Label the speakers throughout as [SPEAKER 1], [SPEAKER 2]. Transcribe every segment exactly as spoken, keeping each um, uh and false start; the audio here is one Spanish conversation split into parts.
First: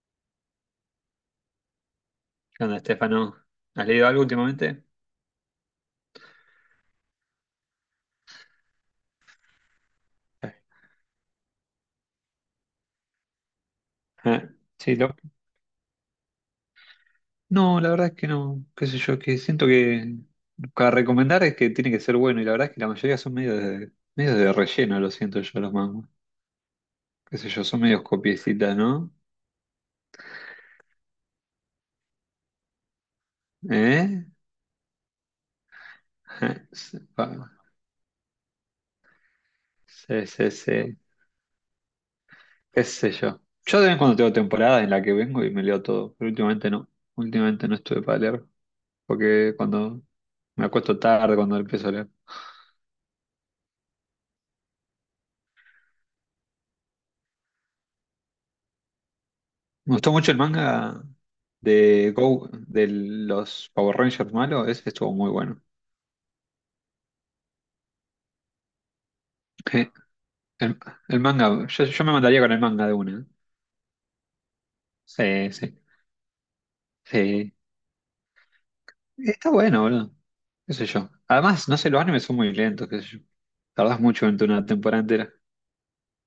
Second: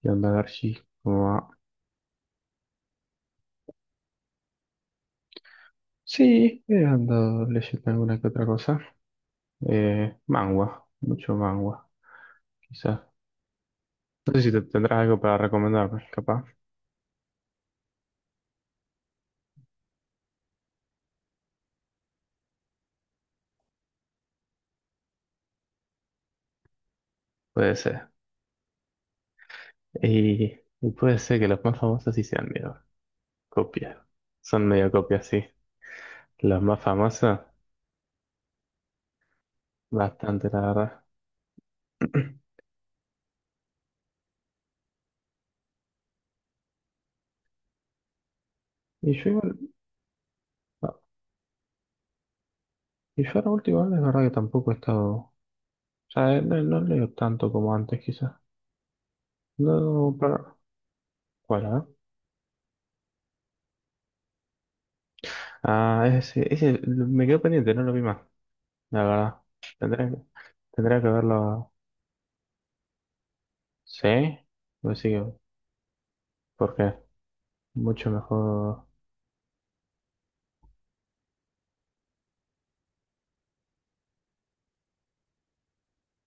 [SPEAKER 1] ¿Qué onda, Garchi? ¿Cómo va?
[SPEAKER 2] ¿Qué onda, Estefano? ¿Has leído algo últimamente?
[SPEAKER 1] Sí, he andado leyendo alguna que otra cosa. Eh, mangua, mucho mangua, quizás. No sé
[SPEAKER 2] Ah,
[SPEAKER 1] si te
[SPEAKER 2] sí,
[SPEAKER 1] tendrás
[SPEAKER 2] lo-
[SPEAKER 1] algo para recomendarme, capaz.
[SPEAKER 2] no, la verdad es que no, qué sé yo, que siento que para recomendar es que tiene que ser bueno y la verdad es que la mayoría son medio de, medio de relleno, lo siento yo, los mangos. Qué sé yo,
[SPEAKER 1] Puede
[SPEAKER 2] son medios
[SPEAKER 1] ser.
[SPEAKER 2] copiecitas, ¿no?
[SPEAKER 1] Y, y puede ser que los más famosos sí sean medio copias.
[SPEAKER 2] ¿Eh?
[SPEAKER 1] Son medio copias, sí.
[SPEAKER 2] Ah,
[SPEAKER 1] Los más
[SPEAKER 2] sí,
[SPEAKER 1] famosos,
[SPEAKER 2] pa- sí,
[SPEAKER 1] bastante,
[SPEAKER 2] sí,
[SPEAKER 1] la
[SPEAKER 2] sí,
[SPEAKER 1] verdad.
[SPEAKER 2] qué sé yo. Yo de vez en cuando tengo temporadas en la que vengo y me leo todo, pero últimamente no, últimamente no estuve para leer,
[SPEAKER 1] Y yo
[SPEAKER 2] porque
[SPEAKER 1] igual,
[SPEAKER 2] cuando me
[SPEAKER 1] no,
[SPEAKER 2] acuesto tarde, cuando empiezo a leer.
[SPEAKER 1] y yo ahora último, es verdad que tampoco he estado, o sea, eh, no, no leo tanto como antes, quizás.
[SPEAKER 2] Me gustó
[SPEAKER 1] No,
[SPEAKER 2] mucho el
[SPEAKER 1] pero,
[SPEAKER 2] manga
[SPEAKER 1] ¿cuál, eh?
[SPEAKER 2] de Go, de los Power Rangers malos, ese estuvo muy bueno.
[SPEAKER 1] Ah, ese, ese lo- me quedó pendiente, no lo vi más, la verdad.
[SPEAKER 2] Je.
[SPEAKER 1] Tendré, que-
[SPEAKER 2] El,
[SPEAKER 1] tendría que
[SPEAKER 2] el manga,
[SPEAKER 1] verlo.
[SPEAKER 2] yo, yo me mandaría con el manga de una.
[SPEAKER 1] ¿Sí? Pues sí,
[SPEAKER 2] Sí, sí,
[SPEAKER 1] porque
[SPEAKER 2] sí.
[SPEAKER 1] mucho mejor.
[SPEAKER 2] Está bueno, boludo. Qué sé yo. Además, no sé, los animes son muy lentos, qué sé yo. Tardás mucho en una temporada entera.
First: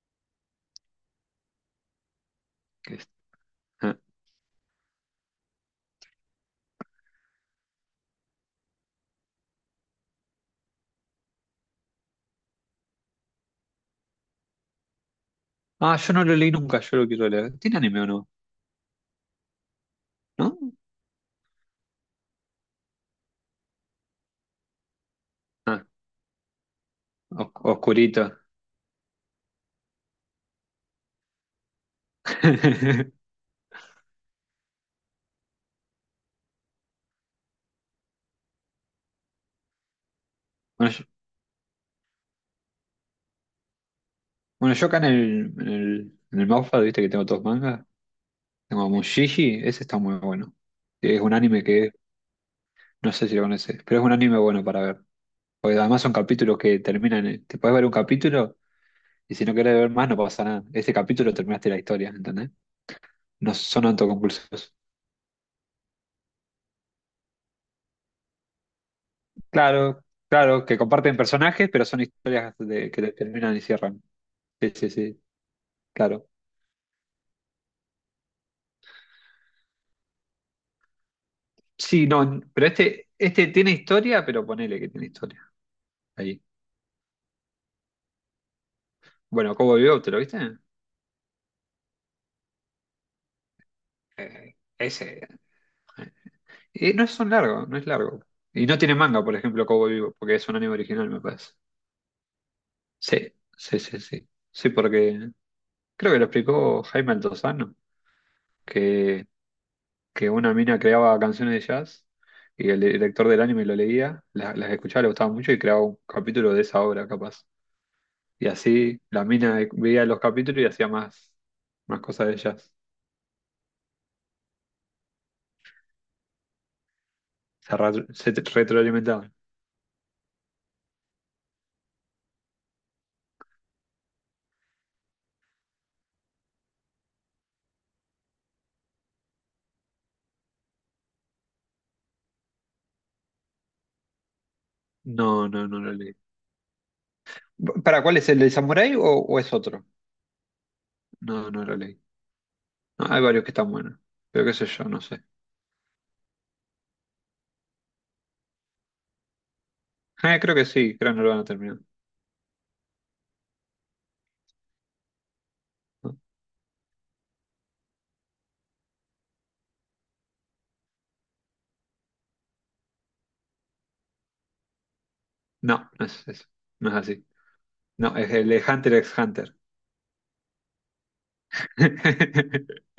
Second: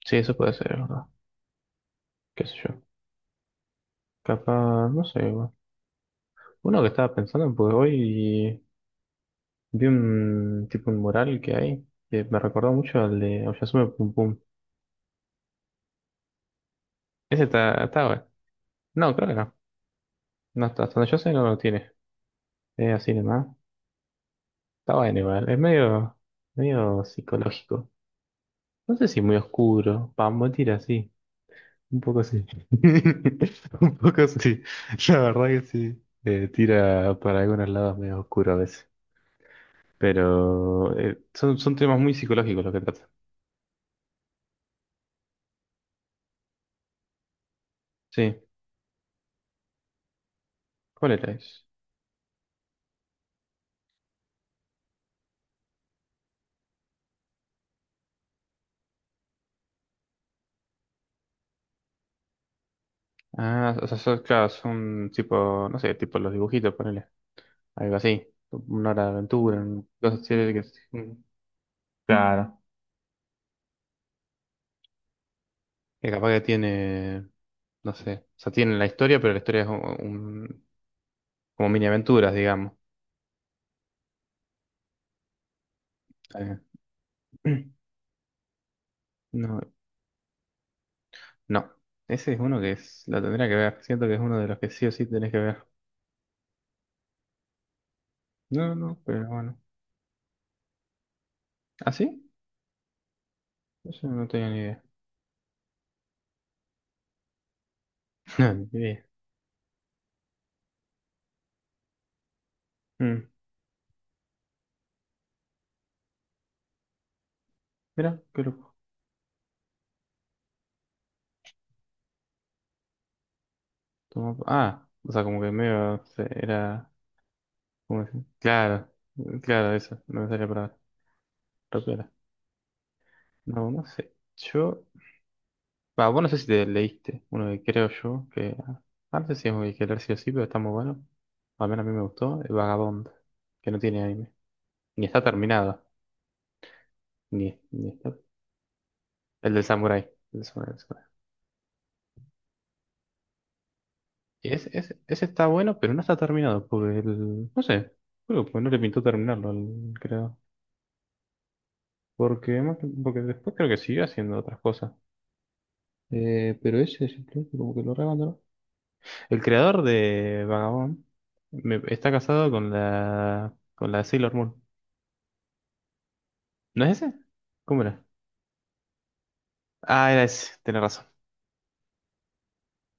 [SPEAKER 1] Sí, eso puede ser, es, ¿verdad? ¿Qué sé yo?
[SPEAKER 2] Que es- Ah.
[SPEAKER 1] Capaz, no sé. Bueno. Uno que estaba pensando, pues hoy vi un tipo un mural que hay que me recordó mucho al de Oyasume Pum Pum.
[SPEAKER 2] Ah, yo no lo leí nunca, yo lo quiero
[SPEAKER 1] Ese
[SPEAKER 2] leer.
[SPEAKER 1] está,
[SPEAKER 2] ¿Tiene anime o
[SPEAKER 1] está bueno.
[SPEAKER 2] no?
[SPEAKER 1] No, creo que no.
[SPEAKER 2] ¿No?
[SPEAKER 1] No, hasta hasta donde yo sé no lo tiene. Es así nomás. Está bueno igual. Es
[SPEAKER 2] Ah,
[SPEAKER 1] medio, medio
[SPEAKER 2] os-
[SPEAKER 1] psicológico.
[SPEAKER 2] oscurito.
[SPEAKER 1] No sé si muy oscuro. Pambo tira, sí. Un poco sí. Un poco sí. La verdad que sí. Eh, tira para algunos lados medio oscuro a veces.
[SPEAKER 2] Bueno,
[SPEAKER 1] Pero
[SPEAKER 2] yo,
[SPEAKER 1] eh, son, son temas muy psicológicos los que trata.
[SPEAKER 2] bueno, yo acá en el, en el, en el Wattpad, viste que tengo todos mangas.
[SPEAKER 1] Sí.
[SPEAKER 2] Tengo Mushishi, ese está muy bueno.
[SPEAKER 1] ¿Cuál
[SPEAKER 2] Es
[SPEAKER 1] era
[SPEAKER 2] un anime
[SPEAKER 1] eso?
[SPEAKER 2] que, no sé si lo conoces, pero es un anime bueno para ver. Porque además son capítulos que terminan, en- te puedes ver un capítulo y si no querés ver más no pasa nada. Este capítulo terminaste la historia, ¿entendés? No
[SPEAKER 1] Ah,
[SPEAKER 2] son
[SPEAKER 1] o sea, son, claro,
[SPEAKER 2] autoconclusivos.
[SPEAKER 1] son tipo, no sé, tipo los dibujitos, ponele. Algo así. Una hora de aventura, un-
[SPEAKER 2] Claro,
[SPEAKER 1] cosas así que...
[SPEAKER 2] claro, que comparten
[SPEAKER 1] un-
[SPEAKER 2] personajes, pero son historias
[SPEAKER 1] Claro.
[SPEAKER 2] de- que terminan y cierran. Sí, sí, sí,
[SPEAKER 1] Que
[SPEAKER 2] claro.
[SPEAKER 1] capaz que tiene, no sé. O sea, tiene la historia, pero la historia es un, un- como mini
[SPEAKER 2] Sí,
[SPEAKER 1] aventuras,
[SPEAKER 2] no, pero
[SPEAKER 1] digamos.
[SPEAKER 2] este, este tiene historia, pero ponele que tiene historia. Ahí.
[SPEAKER 1] Mm.
[SPEAKER 2] Bueno,
[SPEAKER 1] No,
[SPEAKER 2] Cowboy Bebop, ¿te lo viste?
[SPEAKER 1] no. Ese es uno que es, lo tendría que ver. Siento que es uno de
[SPEAKER 2] Eh,
[SPEAKER 1] los que sí o sí
[SPEAKER 2] ese.
[SPEAKER 1] tenés que ver.
[SPEAKER 2] Eh, no es tan largo, no es largo. Y
[SPEAKER 1] No,
[SPEAKER 2] no tiene
[SPEAKER 1] no,
[SPEAKER 2] manga,
[SPEAKER 1] pero
[SPEAKER 2] por
[SPEAKER 1] bueno.
[SPEAKER 2] ejemplo, Cowboy Vivo, porque es un anime original, me parece.
[SPEAKER 1] ¿Ah, sí?
[SPEAKER 2] Sí, sí, sí,
[SPEAKER 1] Eso no
[SPEAKER 2] sí.
[SPEAKER 1] tenía ni
[SPEAKER 2] Sí,
[SPEAKER 1] idea.
[SPEAKER 2] porque creo que lo explicó Jaime Altozano,
[SPEAKER 1] No, ni idea.
[SPEAKER 2] que, que una mina creaba canciones de jazz y el
[SPEAKER 1] Mm.
[SPEAKER 2] director del anime lo leía, la- las, escuchaba, le gustaba mucho y creaba un capítulo de esa obra, capaz.
[SPEAKER 1] Mira, qué
[SPEAKER 2] Y
[SPEAKER 1] loco.
[SPEAKER 2] así la mina veía los capítulos y hacía más, más cosas de jazz.
[SPEAKER 1] Toma- Ah, o sea, como que medio se- era.
[SPEAKER 2] Se, ra-
[SPEAKER 1] ¿Cómo decir?
[SPEAKER 2] se
[SPEAKER 1] Claro,
[SPEAKER 2] retroalimentaban.
[SPEAKER 1] mm, claro, eso. No me salía para rápida. No, no sé. Yo. Va, vos no sé si te leíste uno que creo yo que. Ah, no sé si es muy que leer sí o sí, pero está muy bueno. Al menos a mí me gustó. El Vagabond, que no tiene anime. Ni está
[SPEAKER 2] No, no, no
[SPEAKER 1] terminado.
[SPEAKER 2] lo leí.
[SPEAKER 1] Ni, ni
[SPEAKER 2] ¿Para
[SPEAKER 1] está-
[SPEAKER 2] cuál es el de Samurai o, o
[SPEAKER 1] El
[SPEAKER 2] es
[SPEAKER 1] del
[SPEAKER 2] otro?
[SPEAKER 1] Samurai. El del Samurai, el Samurai.
[SPEAKER 2] No, no lo leí. No, hay varios que están buenos. Pero qué sé
[SPEAKER 1] Ese,
[SPEAKER 2] yo,
[SPEAKER 1] ese-
[SPEAKER 2] no sé.
[SPEAKER 1] ese está bueno, pero no está terminado. Porque el. No sé. Creo que no le pintó terminarlo al creador.
[SPEAKER 2] Eh, creo que sí, creo que no lo van a terminar.
[SPEAKER 1] Porque, más que- porque después creo que siguió haciendo otras cosas.
[SPEAKER 2] No,
[SPEAKER 1] Eh, pero ese simplemente como que lo re abandonó. El creador de Vagabond me- está casado con la. con la Sailor Moon.
[SPEAKER 2] no no es eso.
[SPEAKER 1] ¿No
[SPEAKER 2] No es
[SPEAKER 1] es ese?
[SPEAKER 2] así.
[SPEAKER 1] ¿Cómo era?
[SPEAKER 2] No, es el de Hunter x Hunter.
[SPEAKER 1] Ah, era ese, tenés razón.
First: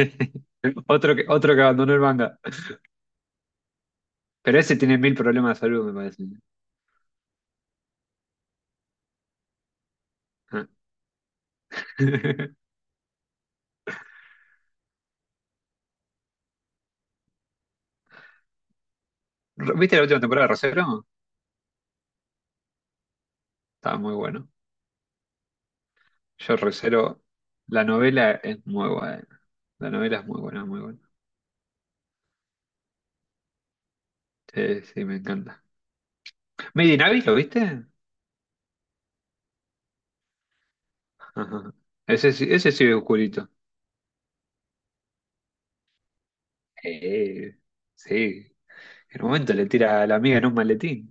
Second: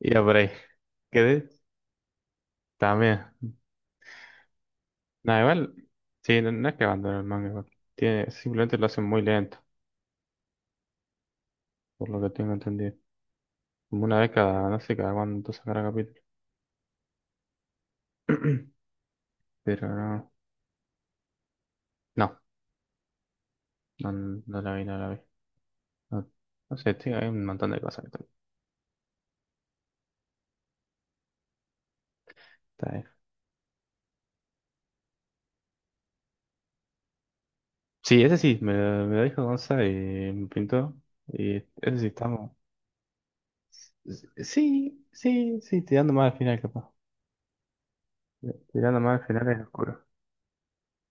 [SPEAKER 1] Iba por ahí.
[SPEAKER 2] Otro que,
[SPEAKER 1] Quedé
[SPEAKER 2] otro que abandonó el manga.
[SPEAKER 1] también.
[SPEAKER 2] Pero ese tiene mil
[SPEAKER 1] Nada,
[SPEAKER 2] problemas de
[SPEAKER 1] igual,
[SPEAKER 2] salud, me parece.
[SPEAKER 1] sí, no, no es que abandonen el manga, igual. Tiene, simplemente lo hacen muy lento,
[SPEAKER 2] Ah.
[SPEAKER 1] por lo que tengo entendido. Como una vez cada, no sé, cada cuánto sacará capítulo. Pero
[SPEAKER 2] ¿Viste la última
[SPEAKER 1] no,
[SPEAKER 2] temporada de Rosero?
[SPEAKER 1] no,
[SPEAKER 2] Estaba
[SPEAKER 1] no,
[SPEAKER 2] muy bueno.
[SPEAKER 1] no la vi, no la vi. No,
[SPEAKER 2] Yo
[SPEAKER 1] no sé, tío,
[SPEAKER 2] Rosero,
[SPEAKER 1] hay un montón de
[SPEAKER 2] la
[SPEAKER 1] cosas que están-
[SPEAKER 2] novela es muy buena. La novela es muy buena, muy buena.
[SPEAKER 1] está ahí.
[SPEAKER 2] Sí, sí, me encanta. Made in Abyss, ¿lo viste?
[SPEAKER 1] Sí, ese sí, me lo, me lo dijo Gonza y me pintó. Y
[SPEAKER 2] Ajá.
[SPEAKER 1] ese sí,
[SPEAKER 2] Ese sí,
[SPEAKER 1] estamos.
[SPEAKER 2] ese sí es oscurito.
[SPEAKER 1] Sí, sí, sí, tirando más al final, capaz.
[SPEAKER 2] Eh, sí.
[SPEAKER 1] Tirando
[SPEAKER 2] En
[SPEAKER 1] más al
[SPEAKER 2] un
[SPEAKER 1] final
[SPEAKER 2] momento
[SPEAKER 1] es
[SPEAKER 2] le tira
[SPEAKER 1] oscuro.
[SPEAKER 2] a la amiga en un maletín.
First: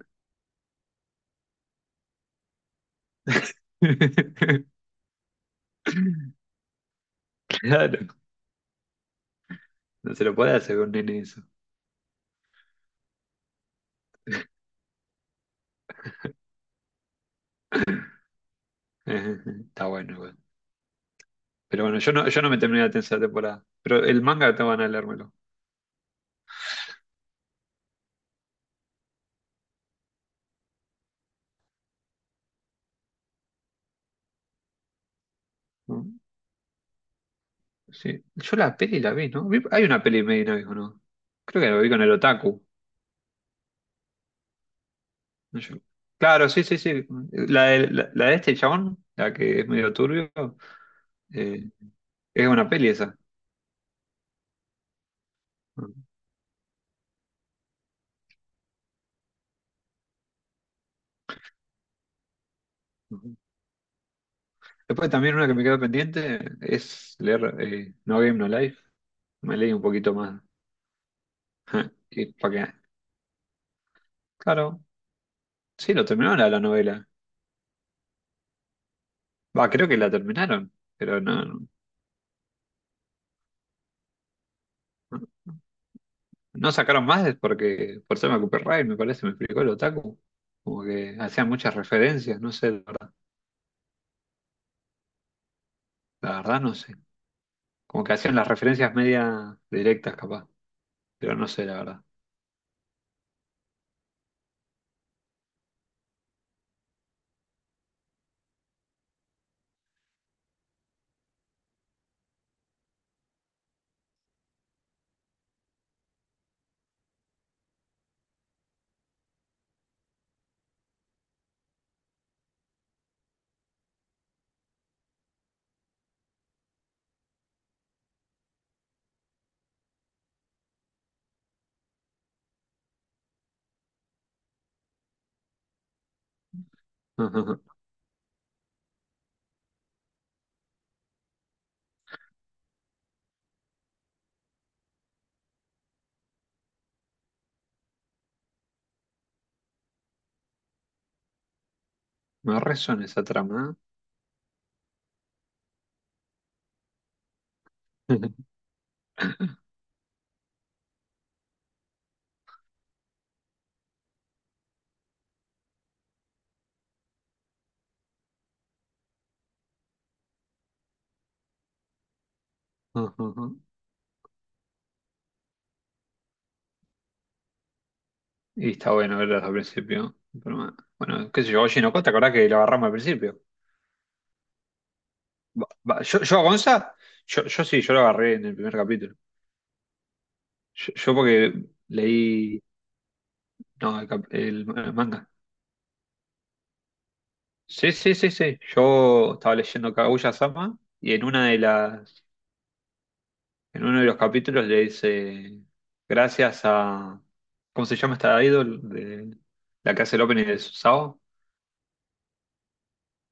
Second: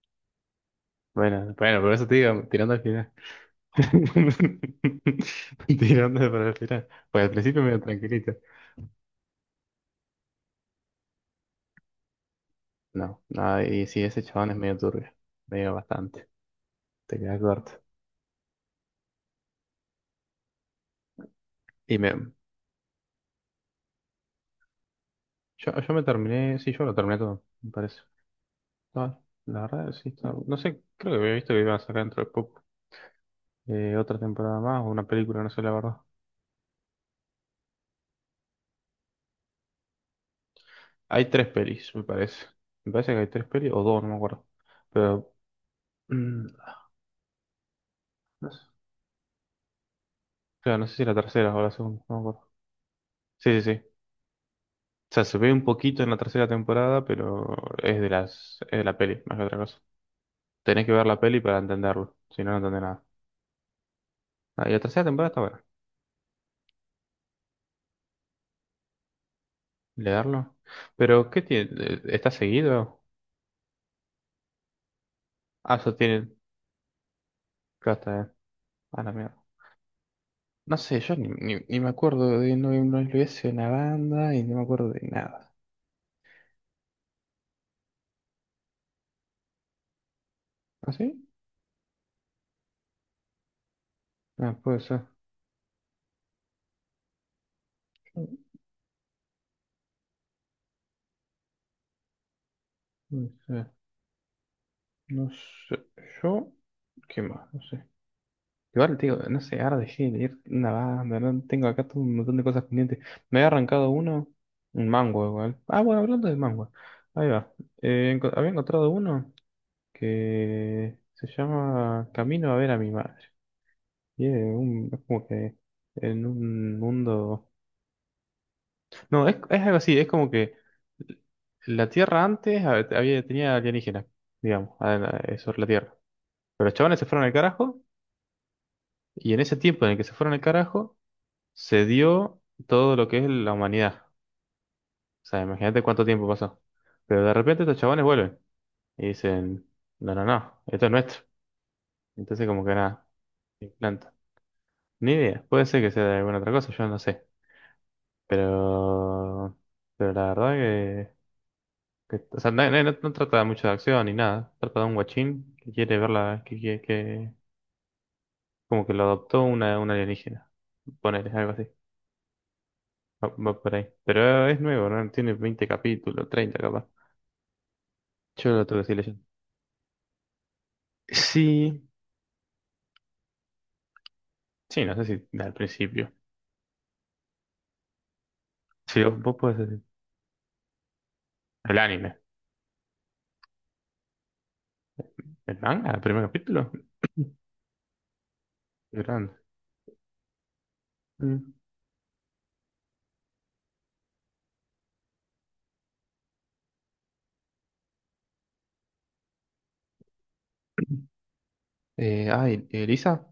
[SPEAKER 1] Bueno, bueno, por eso te digo, tirando al final. Tirando para el final. Pues al principio medio
[SPEAKER 2] Claro,
[SPEAKER 1] tranquilito.
[SPEAKER 2] no se lo puede hacer con nene eso.
[SPEAKER 1] No, no, y sí, ese chabón es medio turbio. Medio bastante. Te quedas corto.
[SPEAKER 2] Ajá, ajá. Está bueno igual. Pero
[SPEAKER 1] Y
[SPEAKER 2] bueno, yo no,
[SPEAKER 1] me,
[SPEAKER 2] yo no me terminé la tercera temporada. Pero el manga te van a leérmelo.
[SPEAKER 1] yo, yo me terminé, sí, yo lo terminé todo, me parece. No, la verdad, sí, está- no sé, creo que había visto que iban a sacar dentro de poco eh, otra temporada más o una película, no sé la verdad.
[SPEAKER 2] ¿No? Sí. Yo la peli la vi, ¿no? Vi- Hay una peli medio, ¿no? ¿No?
[SPEAKER 1] Hay tres
[SPEAKER 2] Creo que la vi
[SPEAKER 1] pelis,
[SPEAKER 2] con
[SPEAKER 1] me
[SPEAKER 2] el
[SPEAKER 1] parece.
[SPEAKER 2] otaku.
[SPEAKER 1] Me parece que hay tres pelis o dos, no me acuerdo. Pero,
[SPEAKER 2] No, yo-
[SPEAKER 1] mm,
[SPEAKER 2] claro, sí, sí, sí. La de, la, la de
[SPEAKER 1] no
[SPEAKER 2] este
[SPEAKER 1] sé,
[SPEAKER 2] chabón, la que es medio turbio,
[SPEAKER 1] claro, no sé si la tercera o
[SPEAKER 2] eh,
[SPEAKER 1] la segunda, no me
[SPEAKER 2] es
[SPEAKER 1] acuerdo.
[SPEAKER 2] una peli esa.
[SPEAKER 1] Sí, sí, sí. O sea, se ve un poquito en la tercera temporada, pero es de las, es de la peli, más que otra cosa. Tenés que ver la peli para entenderlo, si no, no entendés nada.
[SPEAKER 2] Ujú.
[SPEAKER 1] Ah, y la tercera
[SPEAKER 2] Después
[SPEAKER 1] temporada
[SPEAKER 2] también
[SPEAKER 1] está
[SPEAKER 2] una que
[SPEAKER 1] buena.
[SPEAKER 2] me quedó pendiente es leer eh, No Game No Life. Me leí un poquito más.
[SPEAKER 1] Leerlo. Pero, ¿qué tiene?
[SPEAKER 2] Ja.
[SPEAKER 1] Eh, ¿Está
[SPEAKER 2] Y para,
[SPEAKER 1] seguido?
[SPEAKER 2] claro,
[SPEAKER 1] Ah,
[SPEAKER 2] sí,
[SPEAKER 1] eso
[SPEAKER 2] lo
[SPEAKER 1] tiene.
[SPEAKER 2] terminaron la, la novela.
[SPEAKER 1] Claro, está bien. Ah, la mierda.
[SPEAKER 2] Va, creo que la terminaron,
[SPEAKER 1] No sé, yo
[SPEAKER 2] pero
[SPEAKER 1] ni, ni,
[SPEAKER 2] no,
[SPEAKER 1] ni me acuerdo de no, no lo hice una banda y no me acuerdo de nada.
[SPEAKER 2] no sacaron más es porque por tema copyright, me parece, me explicó el otaku. Como
[SPEAKER 1] ¿Ah,
[SPEAKER 2] que
[SPEAKER 1] sí?
[SPEAKER 2] hacían muchas referencias, no sé, la verdad,
[SPEAKER 1] Ah, puede ser.
[SPEAKER 2] la verdad no sé. Como que
[SPEAKER 1] Yo,
[SPEAKER 2] hacían las referencias media directas, capaz, pero no sé, la verdad.
[SPEAKER 1] no sé. No sé. Yo. ¿Qué más? No sé. Igual, tío, no sé, ahora dejé de leer una banda, ¿no? Tengo acá todo un montón de cosas pendientes. Me había arrancado uno, un manga igual. Ah, bueno, hablando de manga. Ahí va. Eh, enco- había encontrado uno que se llama Camino a ver a mi madre. Y es, un- es como que en un mundo... No, es, es algo así, es como que la Tierra antes hab- había, tenía alienígenas, digamos, a- a- sobre la Tierra. Pero los chavales se fueron al carajo, y en ese tiempo en el que se fueron al carajo se dio todo lo que es la humanidad. O sea, imagínate cuánto tiempo pasó. Pero de repente estos chabones vuelven y dicen, no, no, no, esto es nuestro. Entonces
[SPEAKER 2] Me
[SPEAKER 1] como que
[SPEAKER 2] resuena
[SPEAKER 1] nada,
[SPEAKER 2] esa
[SPEAKER 1] se
[SPEAKER 2] trama.
[SPEAKER 1] implanta. Ni idea, puede ser que sea de alguna otra cosa, yo no sé.
[SPEAKER 2] ¿Eh?
[SPEAKER 1] Pero, pero la verdad que, que- o sea, no, no- no no trata mucho de acción ni nada. Trata de un guachín que quiere verla, que, que, que como que lo adoptó una, una alienígena. Ponele, algo así. Va, va
[SPEAKER 2] Ujú.
[SPEAKER 1] por ahí. Pero es nuevo, ¿no? Tiene veinte capítulos, treinta capaz. Yo lo
[SPEAKER 2] Y
[SPEAKER 1] tuve
[SPEAKER 2] está
[SPEAKER 1] Silent
[SPEAKER 2] bueno
[SPEAKER 1] Hill.
[SPEAKER 2] verlas al principio. Pero, bueno, bueno, qué sé yo. Oye,
[SPEAKER 1] Sí,
[SPEAKER 2] no, ¿te acordás que lo agarramos al principio?
[SPEAKER 1] sí, no sé si al
[SPEAKER 2] Va- va,
[SPEAKER 1] principio.
[SPEAKER 2] Yo, yo a Gonza, yo, yo sí, yo lo agarré en el primer
[SPEAKER 1] Sí,
[SPEAKER 2] capítulo.
[SPEAKER 1] vos, vos podés decir.
[SPEAKER 2] Yo, yo porque
[SPEAKER 1] El anime.
[SPEAKER 2] leí no, el, cap- el ma- el manga.
[SPEAKER 1] ¿El manga? ¿El primer capítulo?
[SPEAKER 2] Sí, sí, sí, sí.
[SPEAKER 1] Qué grande.
[SPEAKER 2] Yo estaba leyendo Kaguya-sama y en una
[SPEAKER 1] Mm.
[SPEAKER 2] de las, en uno de los capítulos le dice gracias a ¿cómo se llama esta idol de la que hace el opening de Sao?
[SPEAKER 1] Eh, ay, ¿Elisa?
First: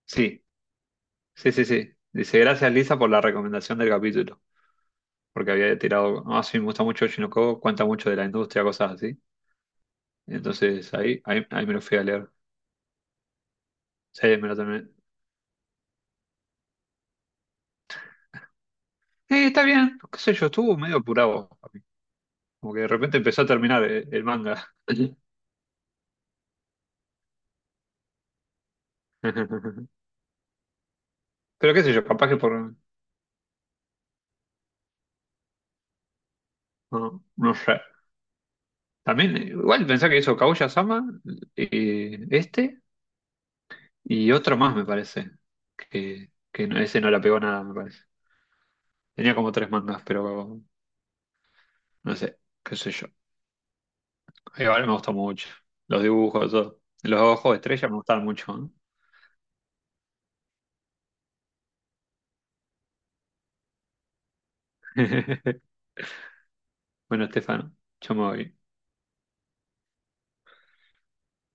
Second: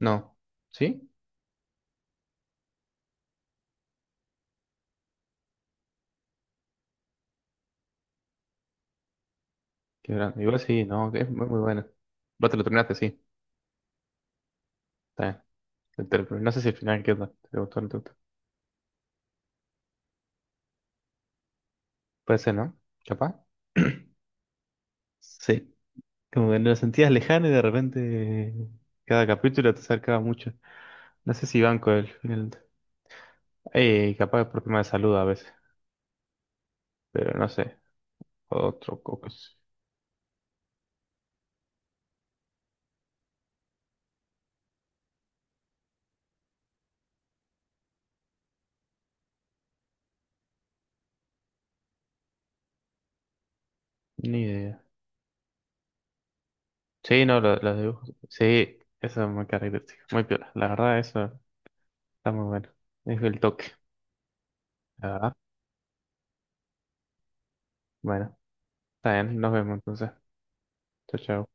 [SPEAKER 1] No.
[SPEAKER 2] Sí,
[SPEAKER 1] ¿Sí?
[SPEAKER 2] sí, sí, sí. Dice gracias Lisa por la recomendación del capítulo, porque había tirado, ah, sí, me gusta mucho Oshinoko, cuenta mucho de la industria, cosas así.
[SPEAKER 1] Qué grande. Igual sí,
[SPEAKER 2] Entonces
[SPEAKER 1] no, que
[SPEAKER 2] ahí,
[SPEAKER 1] es muy,
[SPEAKER 2] ahí,
[SPEAKER 1] muy
[SPEAKER 2] ahí me lo
[SPEAKER 1] bueno.
[SPEAKER 2] fui a leer.
[SPEAKER 1] Vos te lo terminaste, sí.
[SPEAKER 2] Sí, me lo terminé.
[SPEAKER 1] Está bien. Te- te lo termin- No sé si al final qué onda. ¿Te gustó o no te gustó?
[SPEAKER 2] Sí, está bien, qué sé yo, estuvo medio apurado.
[SPEAKER 1] Puede ser,
[SPEAKER 2] Como
[SPEAKER 1] ¿no?
[SPEAKER 2] que de repente
[SPEAKER 1] ¿Capaz?
[SPEAKER 2] empezó a terminar el, el manga.
[SPEAKER 1] Sí, como que lo sentías lejano y de repente... Cada capítulo te acercaba mucho. No sé si
[SPEAKER 2] Pero qué
[SPEAKER 1] banco
[SPEAKER 2] sé yo,
[SPEAKER 1] el
[SPEAKER 2] capaz que
[SPEAKER 1] final.
[SPEAKER 2] por...
[SPEAKER 1] Eh, capaz por tema de salud a veces,
[SPEAKER 2] No,
[SPEAKER 1] pero no
[SPEAKER 2] no
[SPEAKER 1] sé.
[SPEAKER 2] sé.
[SPEAKER 1] Otro
[SPEAKER 2] También, eh,
[SPEAKER 1] cocos.
[SPEAKER 2] igual pensá que hizo Kaguya-sama, eh, este, y otro más me parece. Que, que no- ese no la pegó nada, me parece. Tenía como tres mangas, pero no sé, qué sé yo.
[SPEAKER 1] Ni idea.
[SPEAKER 2] Igual me gustó mucho. Los dibujos, todo. Los
[SPEAKER 1] Sí, no,
[SPEAKER 2] ojos
[SPEAKER 1] lo-
[SPEAKER 2] de
[SPEAKER 1] los
[SPEAKER 2] estrella me
[SPEAKER 1] dibujos.
[SPEAKER 2] gustaron mucho, ¿no?
[SPEAKER 1] Sí, eso es muy característico. Muy piola. La verdad, eso está muy bueno. Es el toque. La verdad.
[SPEAKER 2] Bueno, Estefano, yo me
[SPEAKER 1] Bueno,
[SPEAKER 2] voy.
[SPEAKER 1] está bien. Nos vemos entonces. Chao, chao.